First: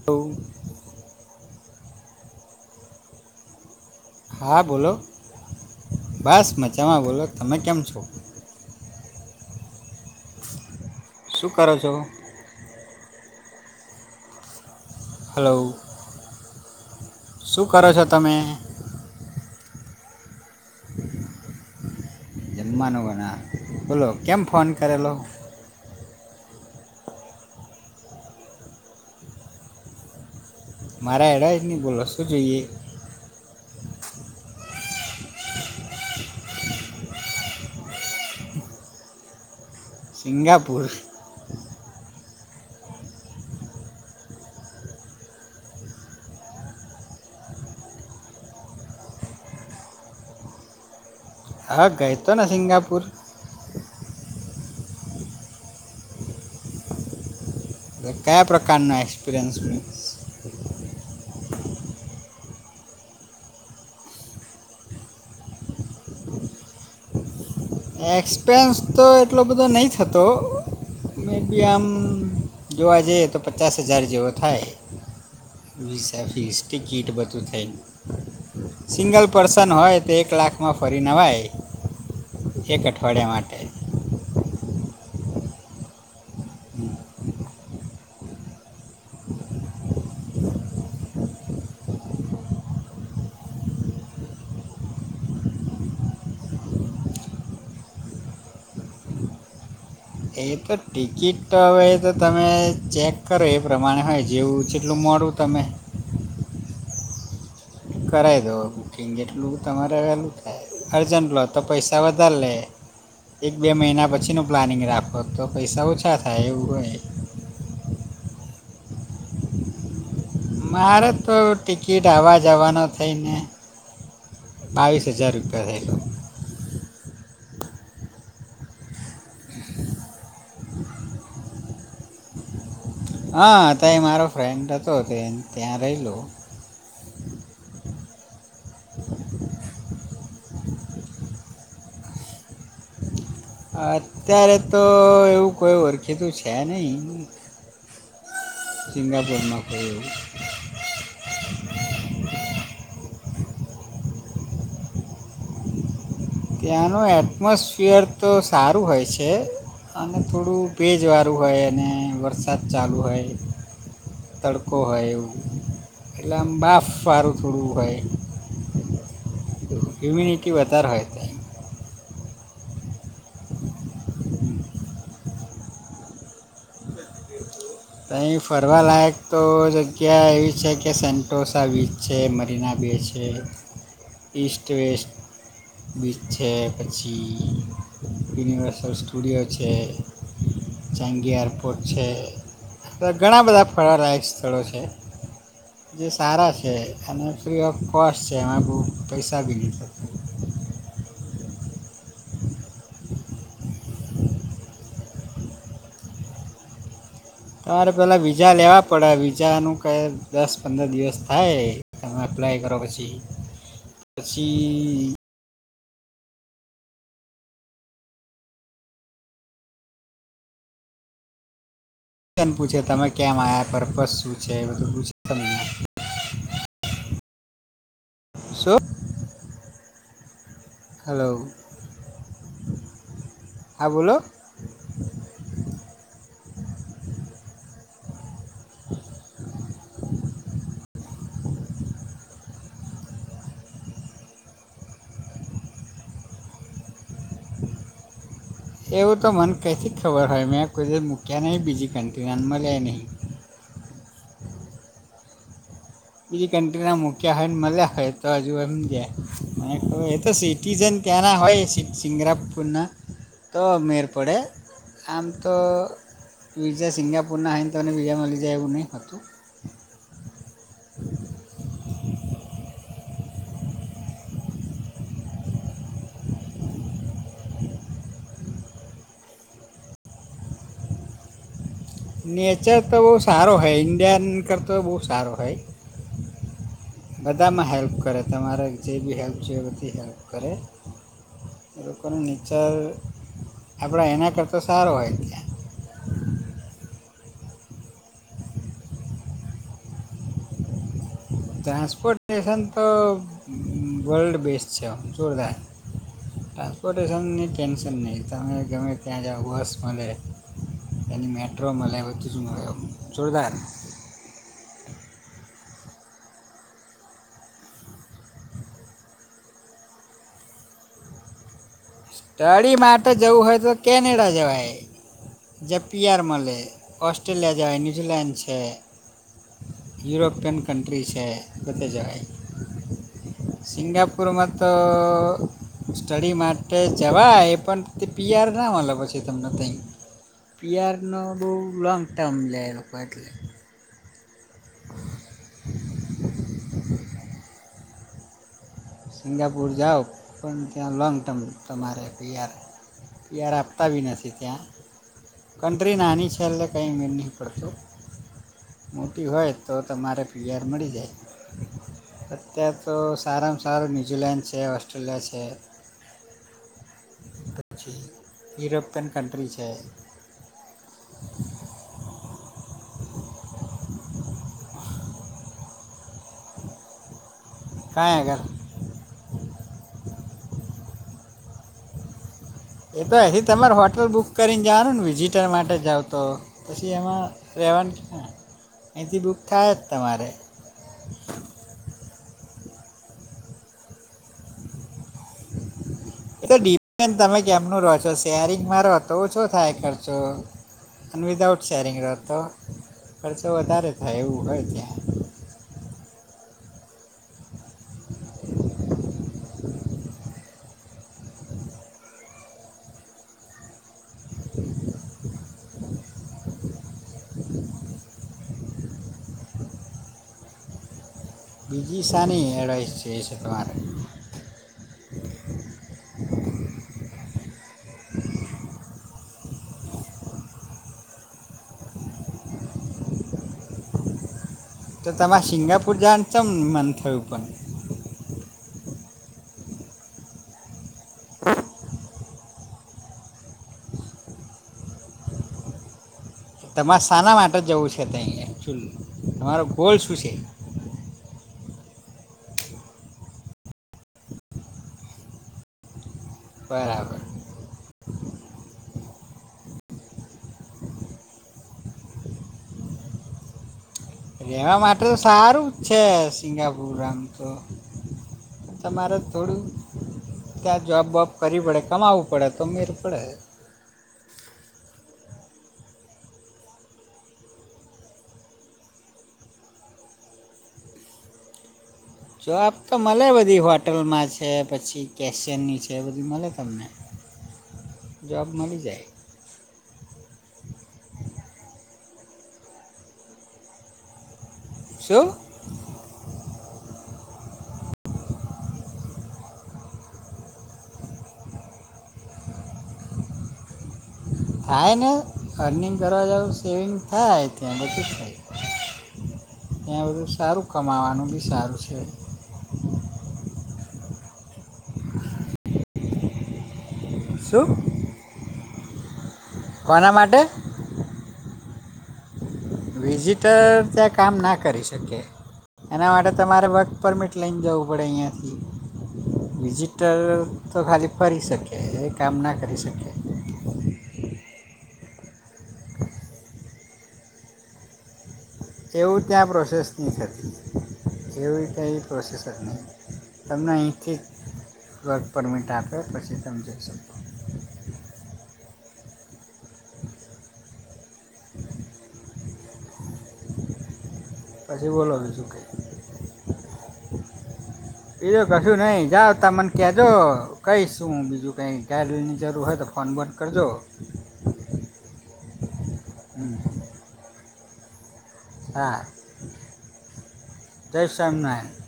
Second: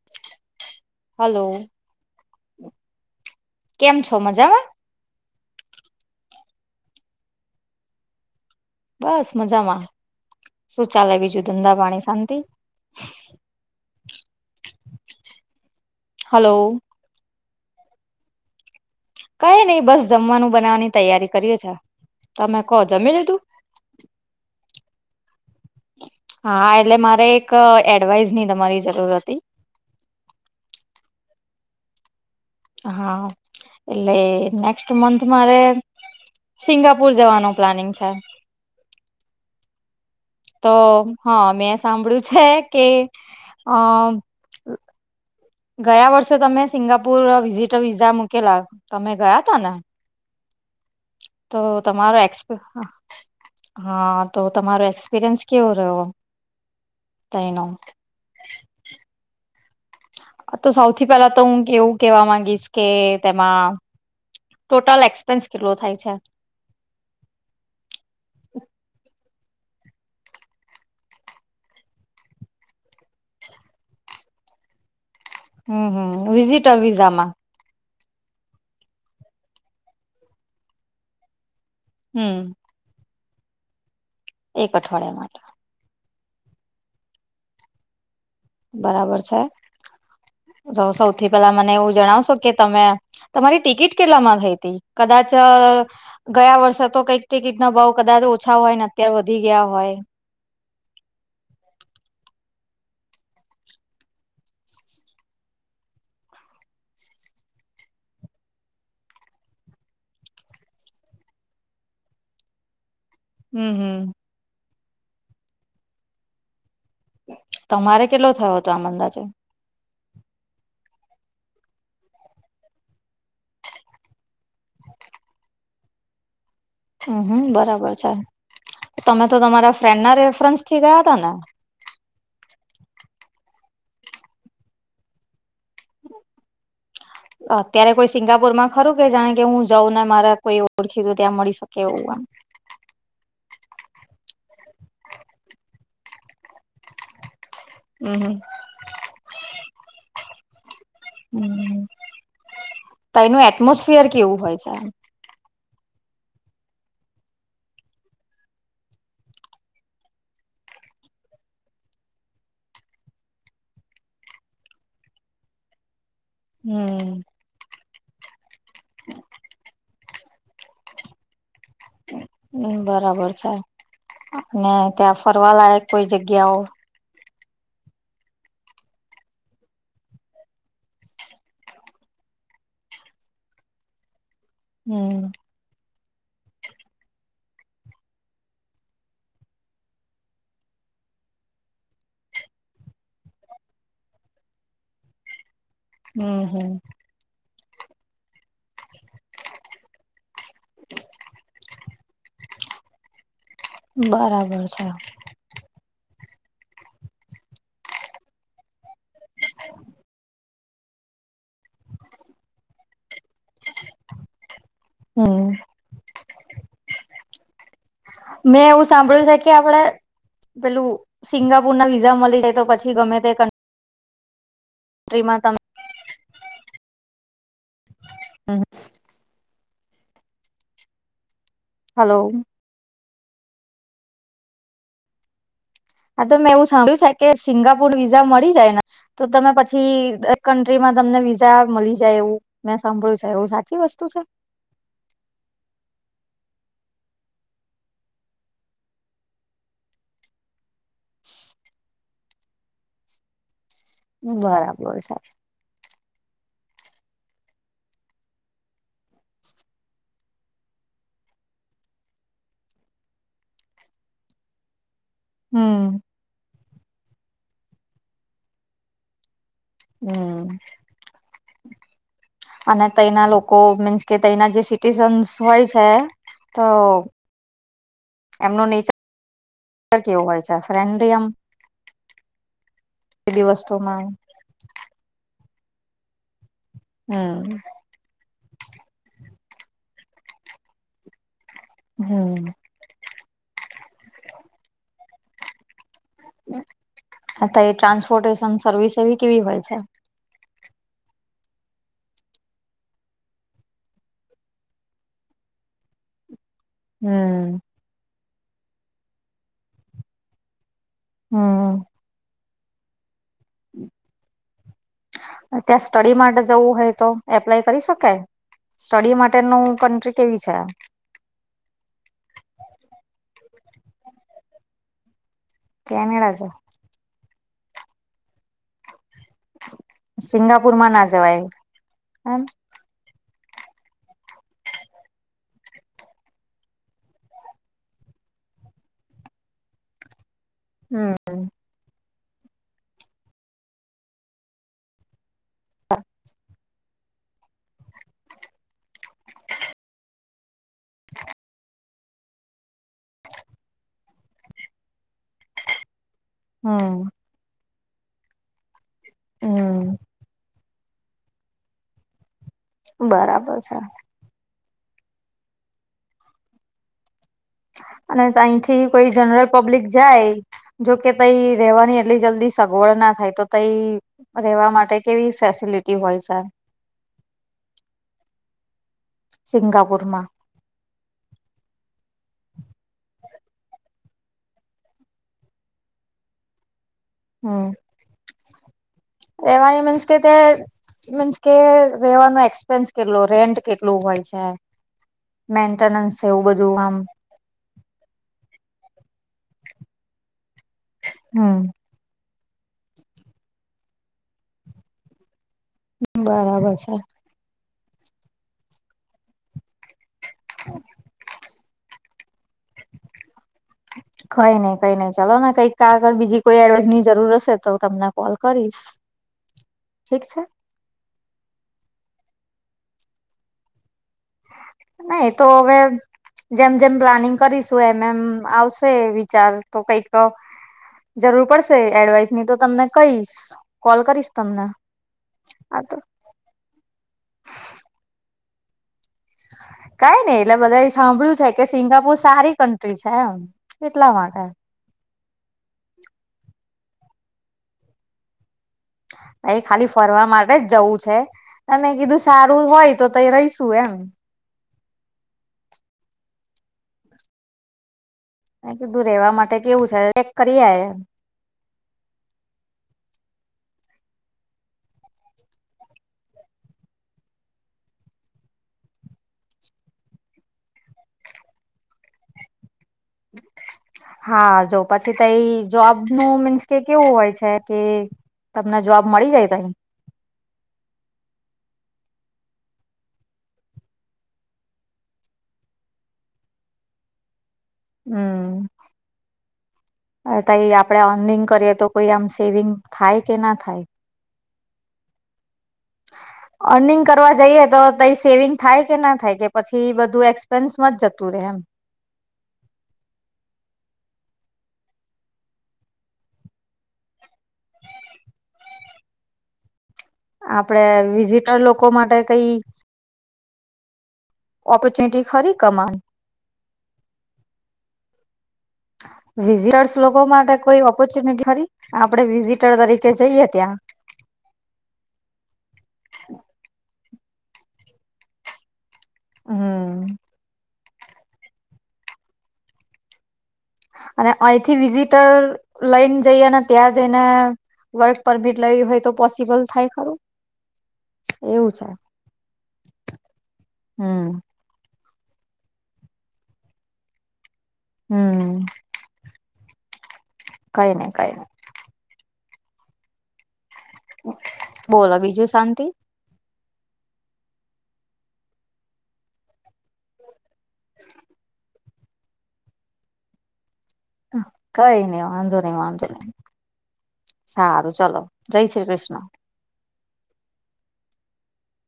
Two. Hello, કેમ છો? હા, મજામાં બોલો, બસ મજામાં. બોલો તમે કેમ છો? બસ મજામાં, શું ચાલે બીજું શું કરો ધંધા છો પાણી શાંતિ? હલો હલો શું કરો છો તમે? કઈ નઈ, બસ જમવાનું બનાવવાની તૈયારી કરીએ છે. તમે કહો જમવાનું જમી લીધું બનાવે, બોલો કેમ ફોન કરેલો? હા એટલે મારે એક એડવાઈઝ ની તમારી જરૂર હતી મારે એડવાઇઝ નહીં બોલો શું જોઈએ? હા, એટલે નેક્સ્ટ મંથ મારે સિંગાપુર જવાનું પ્લાનિંગ છે. તો સિંગાપુર હા મેં સાંભળ્યું છે કે અહ ગયા વર્ષે તમે સિંગાપુર વિઝિટર વિઝા મૂકેલા, તમે ગયા તા ને તો હા ગઈ તમારો તો ને એક્સપ સિંગાપુર [inaudible] હા તો તમારો એક્સપિરિયન્સ કેવો રહ્યો? તઇનો કયા પ્રકારનો એક્સપિરિયન્સનું આ તો સૌથી પેલા તો હું એવું કેવા માંગીશ કે તેમાં ટોટલ એક્સપેન્સ કેટલો થાય છે? એક્સપેન્સ તો એટલો બધો નહીં થતો. મેબી આમ જોવા જઈએ તો પચાસ હજાર જેવો થાય. હમ હમ વિસા ફીસ વિઝિટર ટિકિટ વિઝામાં બધું થઈને સિંગલ પર્સન હોય તો એક લાખમાં ફરીન અવાય. હમ્મ એક અઠવાડિયા માટે. એક અઠવાડિયા માટે. બરાબર છે, તો સૌથી પેલા મને એવું જણાવશો કે તમે તમારી ટિકિટ કેટલામાં થઈ હતી? કદાચ ગયા વર્ષે તો કંઈક ટિકિટ ના ભાવ કદાચ ઓછા હોય ને અત્યારે વધી ગયા હોય. એ તો ટિકિટ તો હવે એ તો તમે ચેક કરો એ પ્રમાણે હોય જેવું જેટલું મોડું તમે કરાય દો બુકિંગ એટલું તમારે વહેલું થાય. અર્જન્ટન્ટ લો તો પૈસા વધારે લે. એક બે હમ હમ મહિના પછીનો પ્લાનિંગ રાખો તો પૈસા ઓછા થાય એવું હોય. તમારે કેટલો થયો હતો આમ અંદાજે? મારે તો ટિકિટ આવવા જવાનો થઈને બાવીસ હજાર રૂપિયા થયેલો. હમ્મ હમ્મ બરાબર છે, તમે તો તમારા ફ્રેન્ડના રેફરન્સથી ગયા હતા ને? હા, ત્યાં એ મારો ફ્રેન્ડ હતો તે ત્યાં રયલો. [inaudible] અત્યારે કોઈ સિંગાપુરમાં ખરું કે જાણે કે હું જાઉં ને મારા કોઈ ઓળખીતું ત્યાં મળી શકે એવું એમ? અત્યારે તો એવું કોઈ ઓળખીતું છે નહી. હમ્મ હમ્મ. સિંગાપોરમાં કોઈ. હમ્મ, તઈનું એટમોસફિયર કેવું હોય છે? ત્યાંનું એટમોસ્ફિયર તો સારું હોય છે. અને થોડું ભેજવારું હોય અને વરસાદ ચાલુ હોય. તડકો હોય, એવું એટલે આમ બાફ હમ. વારું. થોડું હોય, ઇમ્યુનિટી વધારે હોય ત્યાં. હમ્મ, બરાબર છે, અને ત્યાં ફરવા લાયક કોઈ જગ્યાઓ અહીં ફરવાલાાયક તો જગ્યા એવી છે, કે સેન્ટોસા વીચ છે, મરીના બે છે. [unintelligible] ઇસ્ટ-વેસ્ટ. હમ. બીચ છે, પછી યુનિવર્સલ સ્ટુડિયો છે. ચાંગીયાર એયરપોર્ટ છે. ઘણા બધા ફળવાલાાયક સ્થળો છે, જે હમ સારા હમ. છે, અને ફ્રી ઓફ કોસ્ટ છે, એમાં બહુ પૈસા બી [unintelligible] બરાબર છે. તમારે પહેલાં વિઝા લેવા પડે, વિઝાનું કંઈ દસ-પંદર દિવસ થાય. તમે અપ્લાય કરો, પછી-પછી હમ્મ. મેં એવું સાંભળ્યું છે કે, આપડે પેલું સિંગાપુર ના વિઝા મળી જાય, તો પછી ગમે તે આ પર્પસ શું છે? કન્ટ્રીમાં તમે શું? હાલો. હાલો. હા, બોલો‌. હા, તો મેં એવું સાંભળ્યું છે કે, સિંગાપુર વિઝા મળી. જાય ને, તો તમે પછી એ કન્ટ્રી માં તમને વિઝા રેવા મલી જાય, એવું મેં સાંભળ્યું છે, એવું સાચી વસ્તુ છે? એવું તો મને કંથી જ ખબર હોય, મેં કોઈ મૂક્યા નહીં, બીજી કન્ટીનર મલે ય નહીં. બરાબર. બીજી કન્ટ્રીના મૂક્યા હોય ને, મળ્યા હોય તો, હજુ એમ જયા મને એ તો સી ટીઝન ત્યાંના હોય, સિંગ સિંગરાપુરના તો મેર પડે. આમ તો હમ વિઝા સિંગાપુરના હાઇને, તો મને બીજા મળી જાય એવું ની. હું? અને તયના લોકો મીન્સ કે, તયના જે સિટીઝન્સ હોય છે તો. એમનો નેચર કેવું હોય છે, ફ્રેન્ડલી આ નેચર તો બઉ સારો હોય, વસ્તુમાં ઇન્ડિયાન કરતો બઉ સારો હોય. હમ બધામાં હેલ્પ કરે, તમારે જે બી હેલ્પ છે, એ બધી હેલ્પ કરે. લોકોનો હમ નેચર આપડા એના કરતા સારો હોય ત્યાં. અ ત એ ટ્રાન્સપોર્ટેશન સર્વિસ એવી કેવી હોય છે? ટ્રાન્સપોર્ટેશન તો વર્લ્ડ બેસ્ટ છે, જોરદાર. ટ્રાન્સપોર્ટેશનની હમ ટેન્શન ની તમે ગમે ત્યાં જાઓ, બસ મલે. એની મેટ્રો હમ મલે, વચ જોરદાર. ત્યાં સ્ટડી માટે જવું હોય તો, એપ્લાય કરી શકાય? સ્ટડી માટેનું કન્ટ્રી કેવી છે આ? ટડી માટે જવું હોય, તો કેનેડા જવાય, જે પીઆર કેનેડા છે મલેે. ઓસ્ટ્રેલિયા જવાય, ન્યૂઝીલેન્ડ છે. યુરોપયન સિંગાપુરમાં કન્ટન્ટ્રી ના છે જવાય બધે જવાય એમ સિંગાપુરમાં તો સ્ટડી માટે કે જવાય પણ તે પીઆર ના મલે પછી તમને તઇ હમ પીઆરનો બઉ લોંગ ટર્મ લે લોકો એટલે સિંગાપુર જાઓ પણ ત્યાં લોંગ ટર્મ માં તમારે પીઆર પીઆર આપતા બિ નથી ત્યાં કન્ટ્રી નાની છે. એટલે કઈ હમ મેળ નઈ પડતો મોટી હોય તો હમ તમારે પીઆર મળી જાય અત્યાર તો બરાબર સારામાં છે સારું ન્યુઝીલેન્ડ છે ઓસ્ટ્રેલિયા છે. પછી અને તઇથી યુરોપિયન કોઈ જનરલ કન્ટ્રી છે પબ્લિક જાય જોકે તઈ રેવાની એટલી જલ્દી સગવડ ના થાય તો તઈ રેવા માટે કેવી ફેસિલિટી હોય છે? કંઈ આગળ સિંગાપુર માં એ તો એહી તમારે હોટલ બુક કરીને જવાનું ને વિઝિટર માટે જાઓ તો પછી એમાં હમ રહેવાનું અહીંથી બુક થાય જ રહેવાની મીન્સ કે તમારે તે મીન્સ કે રેવાનો એક્સપેન્સ કેટલો રેન્ટ કેટલું હોય છે? મેન્ટેનન્સ એવું એ તો બધું આમ ડિપેન્ડ તમે કેમનું રહો છો સે શેરિંગ મારો તો ઓછો થાય ખર્ચો અને હમ વિદાઉટ શેરિંગ રહો તો ખર્ચો વધારે થાય એવું હોય ત્યાં બરાબર છે. કંઈ નઈ, કંઈ નઈ, ચલો ને કંઈ તા આગળ બીજી કોઈ એડવાઈસ ની જરૂર હશે તો હું તમને કોલ કરીશ ઠીક છે બીજી સાની એડવાઈસ છે એ છે તમાર હા એ તો હવે જેમ જેમ પ્લાનિંગ કરીશું એમ એમ આવશે વિચાર તો કંઈક અ જરૂર પડશે એડવાઈસ નીતો તમને કહીશ કોલ કરીશ તમને તો તમારે હા સિંગાપુર તો જવાનું ચમ મન થયું પણ કાઈ નહિ એટલે બધા એ સાંભળ્યું છે કે સિંગાપુર સારી કન્ટ્રી છે એમ એટલા માટે તમારે શાના માટે જવું છે તે અહીંયા એ ખાલી ફરવા માટે જ જવું છે તમે કીધું સારું હોય તો તય રહીશું એમ બરાબર તું રહેવા માટે કેવું છે ચેક કરી આયા રેવા માટે તો સારું જ છે સિંગાપુર આમ તો તમારે થોડુંક ત્યાં જોબ વોબ કરવી પડે કમાવું પડે તો મેડ પડે હા જો પછી તો એ જોબનું મીન્સ કે કેવું હોય છે કે તમને જવાબ મળી જાય પહિ જોબ તો મળે બધી હોટલમાં છે, પછી કેશિયનની છે, બધી મળે તમને જોબ હું. મળી જાય તાએ આપડે અર્નિંગ કરીએ તો, કોઈ આમ સેવિંગ થાય કેના થાય. શું? હ. અર્નિંગ કરવા જઈએ, તોય તે સેવિંગ થાય, કે ના થાય, કે પછી બધું એક્સપેન્સમાં જ જતું રહેે એમ. થાય ને, અર્નિંગ કરવા જાવ, સેવિંગ થાય ત્યાં બધું જ થાય. એવું. આપડે વિઝિટર લોકો માટે કંઈ ઓપોર્ચ્યુનિટી ખરી કમાન. શું? વિઝિટર્સ લોકો માટે કોઈ ઓપોર્ચ્યુનિટી ખરી આપે, વિઝિટ. તણ તરીકે જઈએ, ત્યાં કામના કરી શકે, એના માટે તમારે વર્ક પરમિટ લઈને જવું પડે, અહીંયાથી. હમ્મ વિઝિટર તો ખાલી ફરી શકે, એ કામના કરી શકે. અને અહીંથી વિઝિટર લઈને જઈ, અને ત્યાં જઈને વર્ક પરમીટ લેવી હોય તો, એવું ત્યાં પોસિબલ પ્રોસેસ થાય, નહીં ખરું? થતી એવી એવું છે કાંઈએ પ્રોસેસર નહીં, તમને અહીંથી હમ્મ વર્ક પરમિટ આપે, પછી તમે જોઈ શકો. હમ. કંઈ નહીં, કંઈ નહીં. બોલો, બીજું શાંતિ. એજ કશું નઈ જાઓ, તમ મને કેજો. કહીશું. હું બીજું કંઈ ગાડીની જરૂર હોય, તો ફોન બોન કરજો. કંઈ નઈ, વાંધો નઈ, વાંધો ન હમ સારું ચલો. જય શ્રી હા, કૃષ્ણ જય સ્વામિનારાયણ.